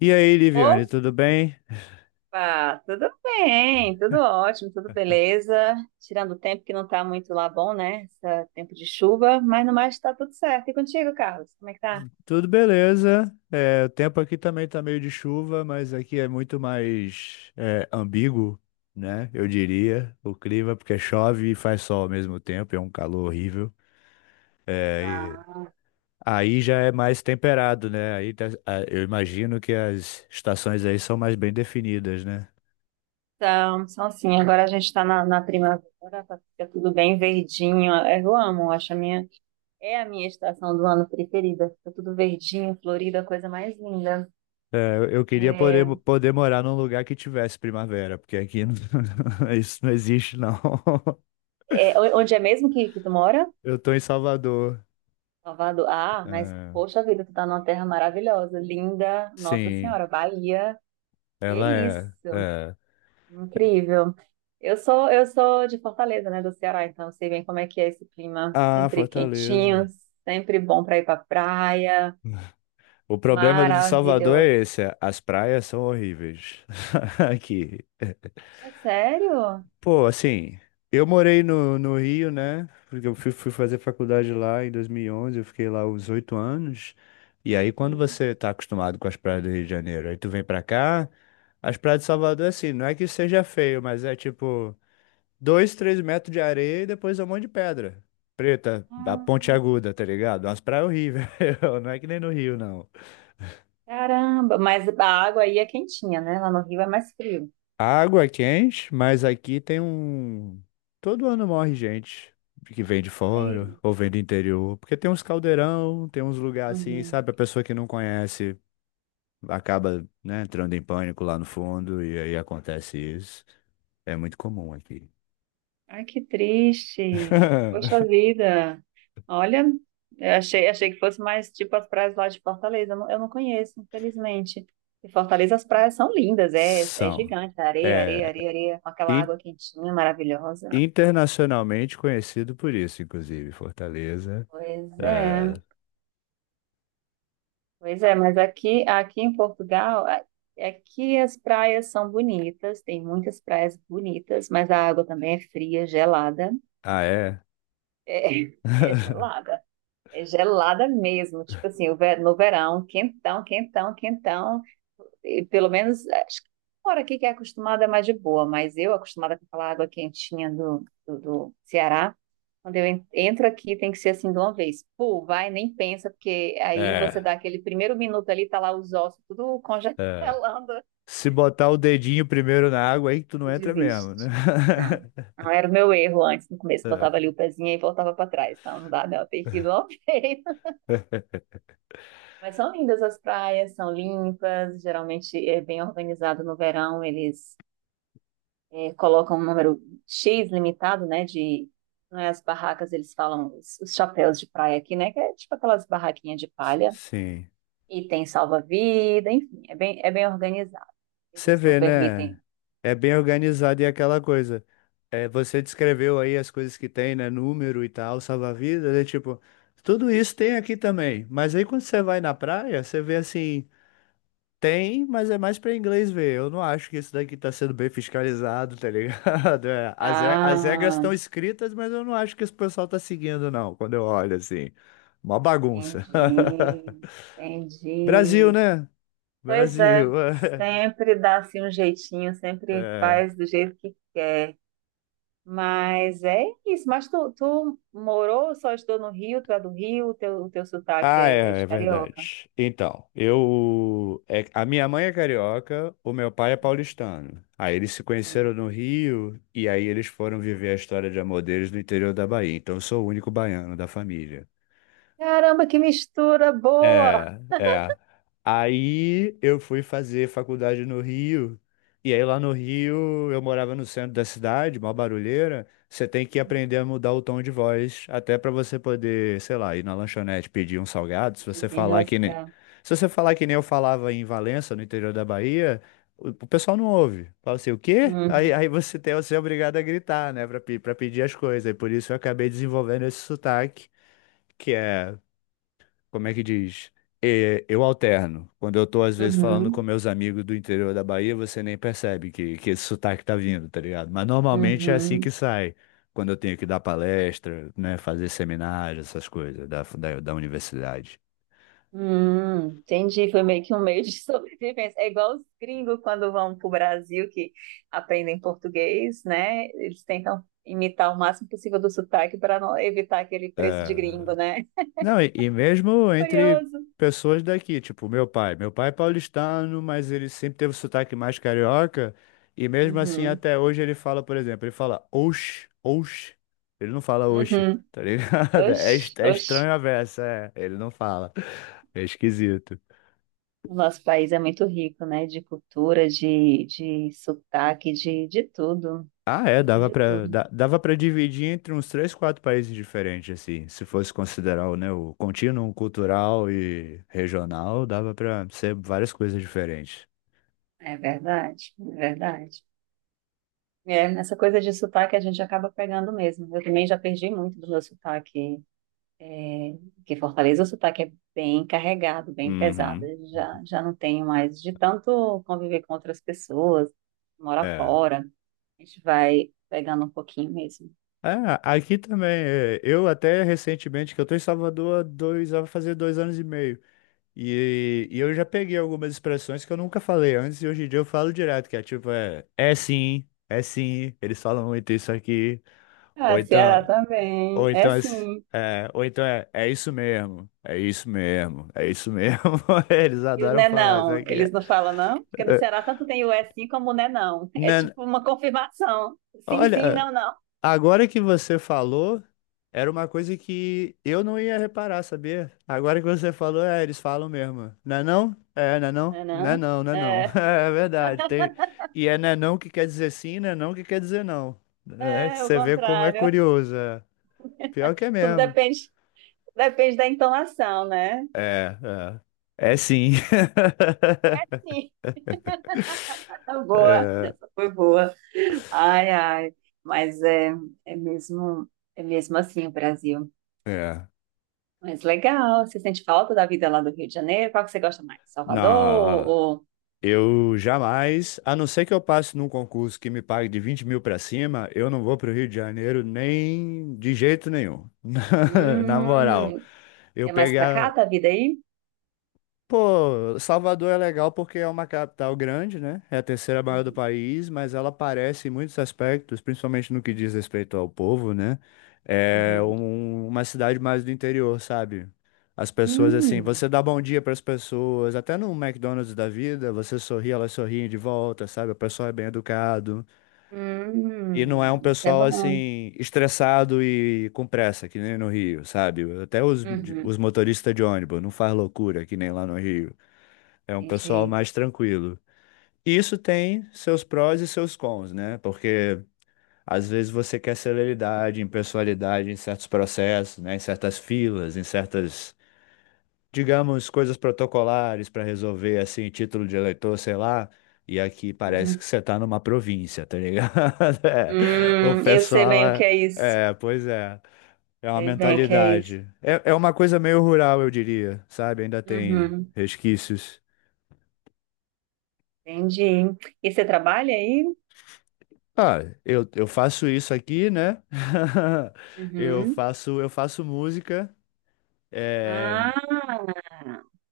E aí, Liviane, Opa, tudo bem? tudo bem, tudo ótimo, tudo beleza. Tirando o tempo que não está muito lá bom, né? Esse tempo de chuva, mas no mais está tudo certo. E contigo, Carlos, como é que tá? Tudo beleza. O tempo aqui também tá meio de chuva, mas aqui é muito mais ambíguo, né? Eu diria, o clima, porque chove e faz sol ao mesmo tempo, é um calor horrível. E Ah, aí já é mais temperado, né? Eu imagino que as estações aí são mais bem definidas, né? então assim, agora a gente está na primavera, tá, fica tudo bem verdinho. É, eu amo, é a minha estação do ano preferida. Fica tudo verdinho, florido, a coisa mais linda. Eu queria poder, É, morar num lugar que tivesse primavera, porque aqui não- isso não existe, não. Onde é mesmo que tu mora? Eu tô em Salvador. Salvador. Ah, mas É, poxa vida, tu tá numa terra maravilhosa, linda. Nossa sim, Senhora, Bahia. Que ela é, isso? é. Incrível. Eu sou de Fortaleza, né, do Ceará, então eu sei bem como é que é esse clima, Ah, sempre quentinho, Fortaleza. sempre bom para ir para praia. O problema do de Salvador é Maravilhoso. esse, as praias são horríveis aqui. É sério? Pô, assim, eu morei no Rio, né? Porque eu fui fazer faculdade lá em 2011, eu fiquei lá uns 8 anos. E aí, quando Uhum. você tá acostumado com as praias do Rio de Janeiro, aí tu vem pra cá, as praias de Salvador, assim, não é que seja feio, mas é tipo. Dois, 3 metros de areia e depois um monte de pedra. Preta, a ponte Ah, aguda, tá ligado? Umas praias horríveis. Não é que nem no Rio, não. caramba, mas a água aí é quentinha, né? Lá no Rio é mais frio. A água é quente, mas aqui tem um. Todo ano morre gente que vem de Ai. fora ou vem do interior. Porque tem uns caldeirão, tem uns lugares assim, Uhum. sabe? A pessoa que não conhece acaba, né, entrando em pânico lá no fundo e aí acontece isso. É muito comum aqui. Ai, que triste. Poxa vida. Olha, eu achei que fosse mais tipo as praias lá de Fortaleza. Eu não conheço, infelizmente. E Fortaleza, as praias são lindas, é São. gigante, areia, É. areia, areia, areia, com aquela água quentinha, maravilhosa. Internacionalmente conhecido por isso, inclusive, Fortaleza. Pois é, É. pois é, mas aqui em Portugal, aqui as praias são bonitas, tem muitas praias bonitas, mas a água também é fria, gelada. Ah, é? É, é gelada. É gelada mesmo, tipo assim, no verão, quentão, quentão, quentão. E pelo menos, acho que fora aqui que é acostumada é mais de boa, mas eu, acostumada com aquela água quentinha do Ceará, quando entro aqui tem que ser assim de uma vez. Pô, vai, nem pensa, porque aí você É, dá aquele primeiro minuto ali, tá lá os ossos tudo congelando, é. Se botar o dedinho primeiro na água, aí tu não e entra mesmo, né? desiste. Não, não era o meu erro antes, no começo, botava ali o pezinho e voltava para trás. Não, não dá, não, tem que ir de uma vez. É. É. Mas são lindas as praias, são limpas, geralmente é bem organizado no verão, eles colocam um número X limitado, né, de, não é, as barracas, eles falam os, chapéus de praia aqui, né, que é tipo aquelas barraquinhas de palha, Sim. e tem salva-vida, enfim, é bem organizado, Você eles não vê, né? permitem. É bem organizado e é aquela coisa. É, você descreveu aí as coisas que tem, né? Número e tal, salva-vidas, é tipo, tudo isso tem aqui também. Mas aí quando você vai na praia, você vê assim. Tem, mas é mais pra inglês ver. Eu não acho que isso daqui tá sendo bem fiscalizado, tá ligado? As regras Ah, estão escritas, mas eu não acho que esse pessoal tá seguindo, não, quando eu olho assim. Uma bagunça. entendi, Brasil, entendi. né? Pois é, Brasil. sempre dá assim um jeitinho, sempre É. faz do jeito que quer. Mas é isso. Mas tu morou, só estudou no Rio, tu é do Rio, o teu sotaque Ah, é é, é de carioca. verdade. Então, eu, a minha mãe é carioca, o meu pai é paulistano. Aí eles se Hum. conheceram no Rio e aí eles foram viver a história de amor deles no interior da Bahia. Então eu sou o único baiano da família. Caramba, que mistura boa! É, é. Aí eu fui fazer faculdade no Rio. E aí lá no Rio, eu morava no centro da cidade, mó barulheira. Você tem que aprender a mudar o tom de voz, até pra você poder, sei lá, ir na lanchonete pedir um salgado. Se você falar que nem, Desenrascar. se você falar que nem eu falava em Valença, no interior da Bahia, o pessoal não ouve. Fala assim, o quê? Aí, Uhum, aí você tem, você é obrigado a gritar, né, pra pedir as coisas. E por isso eu acabei desenvolvendo esse sotaque, que é como é que diz? É, eu alterno. Quando eu tô, às vezes, falando com uhum, meus amigos do interior da Bahia, você nem percebe que esse sotaque tá vindo, tá ligado? Mas normalmente é assim que uhum, sai. Quando eu tenho que dar palestra, né, fazer seminário, essas coisas da universidade. uhum. Entendi, foi meio que um meio de sobrevivência. É igual os gringos quando vão para o Brasil que aprendem português, né? Eles tentam imitar o máximo possível do sotaque para não evitar aquele preço de É, gringo, né? Não, e mesmo entre Curioso. pessoas daqui, tipo meu pai. Meu pai é paulistano, mas ele sempre teve o sotaque mais carioca. E mesmo assim, Uhum, até hoje ele fala, por exemplo, ele fala oxe, oxe. Ele não fala oxe, uhum. tá ligado? Oxe, é oxe. estranho a versa, é. Ele não fala. É esquisito. O nosso país é muito rico, né? De cultura, de sotaque, de tudo. Ah, é, Rico dava de tudo. Dava pra dividir entre uns três, quatro países diferentes, assim. Se fosse considerar, o, né, o contínuo cultural e regional, dava pra ser várias coisas diferentes. É verdade, é verdade. Nessa coisa de sotaque a gente acaba pegando mesmo. Eu também já perdi muito do meu sotaque, que Fortaleza o sotaque é bem carregado, bem pesado. Uhum. Eu já não tenho mais de tanto conviver com outras pessoas, mora É. fora. A gente vai pegando um pouquinho mesmo. Ah, aqui também. Eu até recentemente, que eu tô em Salvador há vai fazer 2 anos e meio. E eu já peguei algumas expressões que eu nunca falei antes e hoje em dia eu falo direto, que é tipo, é, é sim, eles falam muito isso aqui. Ou Ah, então, Ceará também. ou É então, sim. Ou então é, é isso mesmo, é isso mesmo, é isso mesmo. Eles E o adoram né falar isso não, aqui. eles É. não falam não? Porque no Ceará tanto tem o é sim como o né não. É Nan- tipo uma confirmação. Sim, sim, Olha, não, não. agora que você falou, era uma coisa que eu não ia reparar, sabia? Agora que você falou, é, eles falam mesmo. Não é não? É, não é não? Né Não é não? não, não é não. É, É verdade. Tem... E é não que quer dizer sim, não é não que quer dizer não. É, é o você vê como é contrário. curioso. É. Pior que é Tudo mesmo. depende da entonação, né? É, é. É sim. Sim, tá boa. É, Essa foi boa. Ai, ai. Mas é mesmo, é mesmo assim o Brasil. é. Mas legal. Você sente falta da vida lá do Rio de Janeiro? Qual que você gosta mais? Salvador ou... Não. ou- Eu jamais, a não ser que eu passe num concurso que me pague de 20 mil para cima, eu não vou para o Rio de Janeiro nem de jeito nenhum. Na moral, Hum, eu é mais pra cá pegar tá a vida aí? Pô, Salvador é legal porque é uma capital grande, né? É a terceira maior do Uhum, país, mas ela parece em muitos aspectos, principalmente no que diz respeito ao povo, né? É uhum. Uma cidade mais do interior, sabe? As pessoas, assim, Hum, você dá bom dia para as pessoas, até no McDonald's da vida, você sorri, elas sorriem de volta, sabe? O pessoal é bem educado. E não é um isso é pessoal, bom. assim, estressado e com pressa, que nem no Rio, sabe? Até os, Uhum, os motoristas de ônibus não faz loucura, que nem lá no Rio. É um pessoal entendi. mais tranquilo. E isso tem seus prós e seus cons, né? Porque às vezes você quer celeridade, impessoalidade em certos processos, né? Em certas filas, em certas, digamos, coisas protocolares para resolver, assim, título de eleitor, sei lá. E aqui parece Uhum. que você tá numa província, tá ligado? É. O Eu sei pessoal bem o que é. é isso. É, pois é. É uma Sei bem o que é isso. mentalidade. É, é uma coisa meio rural, eu diria, sabe? Ainda tem Uhum, resquícios. entendi. E você trabalha aí? Ah, eu faço isso aqui, né? Uhum. Eu faço música, é, Ah,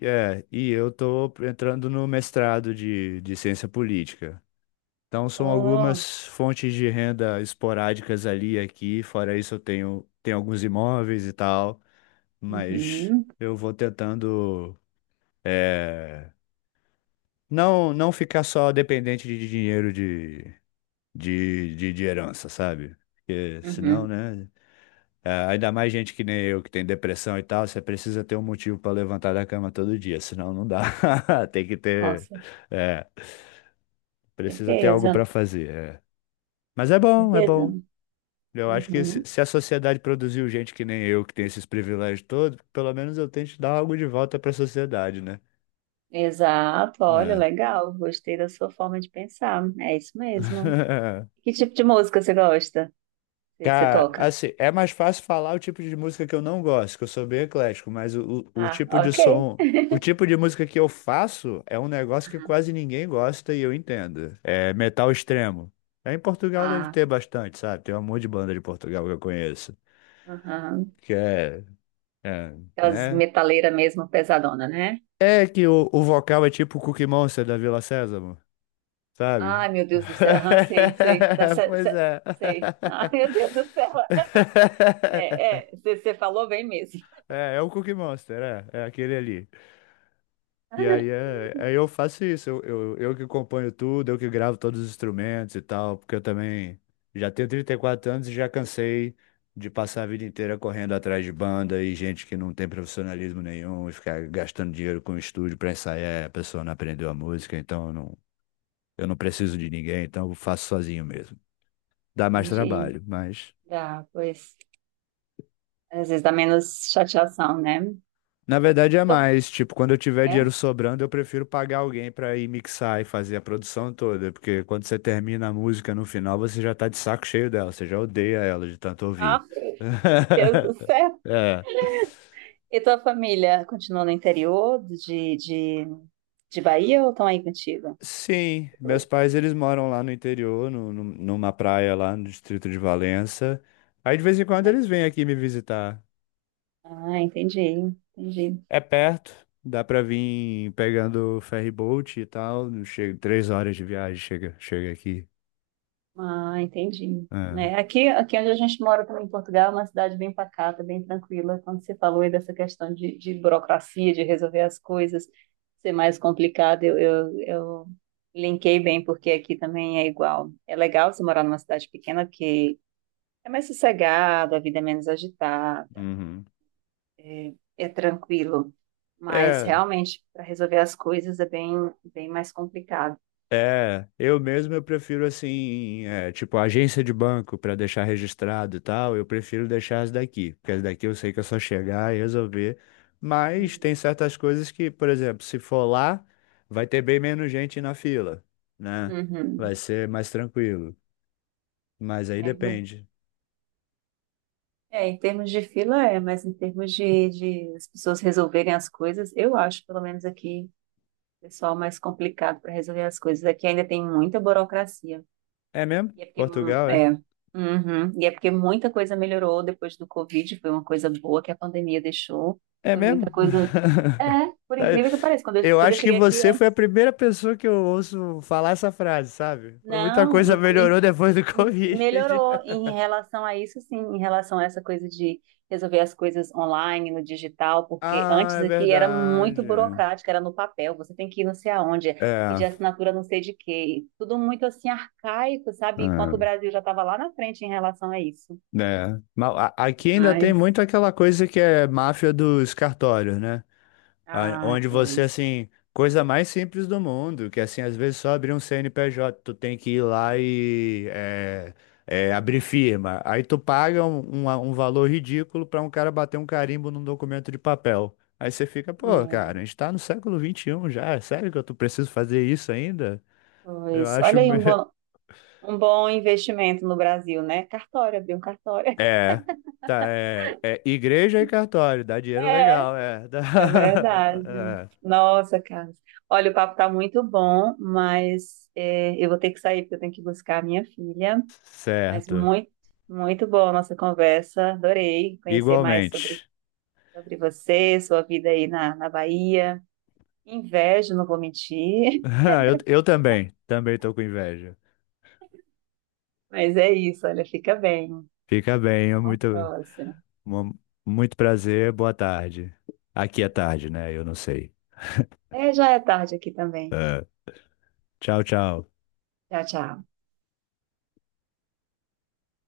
e eu tô entrando no mestrado de ciência política. Então, são oh, algumas fontes de renda esporádicas ali e aqui. Fora isso, eu tenho alguns imóveis e tal, mas uhum, eu vou tentando, é, não ficar só dependente de dinheiro de herança, sabe? Porque senão, uhum, né? É, ainda mais gente que nem eu, que tem depressão e tal, você precisa ter um motivo para levantar da cama todo dia, senão não dá. Tem que ter, com é, precisa ter algo para certeza, fazer. É. Mas é com bom, é certeza. bom. Eu acho que se, Uhum. se a sociedade produziu gente que nem eu, que tem esses privilégios todos, pelo menos eu tento dar algo de volta para a sociedade, né? Exato, olha, É. legal. Gostei da sua forma de pensar. É isso mesmo. Que tipo de música você gosta? Você Cara, toca? assim, é mais fácil falar o tipo de música que eu não gosto, que eu sou bem eclético, mas o Ah, tipo de ok. som, o tipo de música que eu faço é um negócio que quase ninguém gosta e eu entendo. É metal extremo. É, em Portugal deve Ah, ter bastante, sabe? Tem um monte de banda de Portugal que eu conheço. tá. Aham. Que é, é, Aquelas né? metaleiras mesmo, pesadona, né? É que o vocal é tipo o Cookie Monster da Vila Sésamo, sabe? Ai, meu Deus do céu. Aham, sei, sei. Da, se- Pois se- é. Sei. Ai, meu Deus do céu. É, é, você falou bem mesmo. É, é o Cookie Monster, é, é aquele ali. E aí, é, aí eu faço isso, eu que componho tudo, eu que gravo todos os instrumentos e tal, porque eu também já tenho 34 anos e já cansei de passar a vida inteira correndo atrás de banda e gente que não tem profissionalismo nenhum e ficar gastando dinheiro com o estúdio pra ensaiar, a pessoa não aprendeu a música, então eu não preciso de ninguém, então eu faço sozinho mesmo. Dá mais Entendi. trabalho, mas Dá, pois. Às vezes dá menos chateação, né? Na verdade E é tua, mais, tipo, quando eu tiver é? dinheiro sobrando, eu prefiro pagar alguém pra ir mixar e fazer a produção toda, porque quando você termina a música no final, você já tá de saco cheio dela, você já odeia ela de tanto Ah, ouvir. meu Deus do céu. É. E tua família continua no interior de, de Bahia ou estão aí contigo? Sim, meus pais eles moram lá no interior, numa praia lá no distrito de Valença. Aí de vez em quando Mas- eles vêm aqui me visitar. ah, entendi. Entendi. É perto, dá pra vir pegando ferry boat e tal, chega 3 horas de viagem, chega, chega aqui. Ah, entendi. É. É, aqui onde a gente mora também em Portugal, é uma cidade bem pacata, bem tranquila. Quando você falou aí dessa questão de burocracia, de resolver as coisas, ser mais complicado, eu linkei bem, porque aqui também é igual. É legal você morar numa cidade pequena, porque é mais sossegado, a vida é menos agitada, Uhum. é tranquilo. Mas É, realmente, para resolver as coisas é bem, bem mais complicado. é. Eu mesmo eu prefiro assim, é, tipo agência de banco para deixar registrado e tal. Eu prefiro deixar as daqui, porque as daqui eu sei que é só chegar e resolver. Mas tem Uhum. certas coisas que, por exemplo, se for lá, vai ter bem menos gente na fila, né? Vai Uhum. ser mais tranquilo. Mas aí É. depende. É, em termos de fila é, mas em termos de as pessoas resolverem as coisas, eu acho, pelo menos aqui, o pessoal mais complicado para resolver as coisas. Aqui ainda tem muita burocracia. É mesmo? E é porque, hum, Portugal, é? é, uhum, e é porque muita coisa melhorou depois do Covid, foi uma coisa boa que a pandemia deixou. É Foi mesmo? muita coisa. É, por incrível que pareça, quando eu, Eu quando eu acho que cheguei aqui, você foi a antes, primeira pessoa que eu ouço falar essa frase, sabe? Foi muita não, coisa melhorou depois do Covid. melhorou em relação a isso, sim, em relação a essa coisa de resolver as coisas online, no digital, porque Ah, antes é aqui era muito verdade. burocrático, era no papel, você tem que ir não sei aonde, É, pedir assinatura não sei de quê, e tudo muito assim arcaico, sabe? Enquanto o é, Brasil já estava lá na frente em relação a isso. né? Mas aqui ainda tem Mas, muito aquela coisa que é máfia dos cartórios, né? Ah, onde você, pois, assim, coisa mais simples do mundo, que, assim, às vezes só abrir um CNPJ, tu tem que ir lá é, abrir firma. Aí tu paga um valor ridículo pra um cara bater um carimbo num documento de papel. Aí você fica, pô, é, cara, a gente tá no século 21 já, é sério que eu tô preciso fazer isso ainda? Eu pois, acho... olha aí um bom, um bom investimento no Brasil, né? Cartório, abrir um cartório. É, tá, é, é igreja e cartório, dá dinheiro legal, é. dá- É verdade. é, Nossa, Carlos. Olha, o papo tá muito bom, mas eu vou ter que sair porque eu tenho que buscar a minha filha. Mas certo. muito, muito boa a nossa conversa. Adorei conhecer mais sobre, Igualmente. sobre você, sua vida aí na Bahia. Invejo, não vou mentir. Eu também, também tô com inveja. Mas é isso, olha, fica bem. Fica bem, é Até a muito, próxima. mu- muito prazer, boa tarde. Aqui é tarde, né? Eu não sei. É, já é tarde aqui também. Ah, tchau, tchau. Tchau, tchau.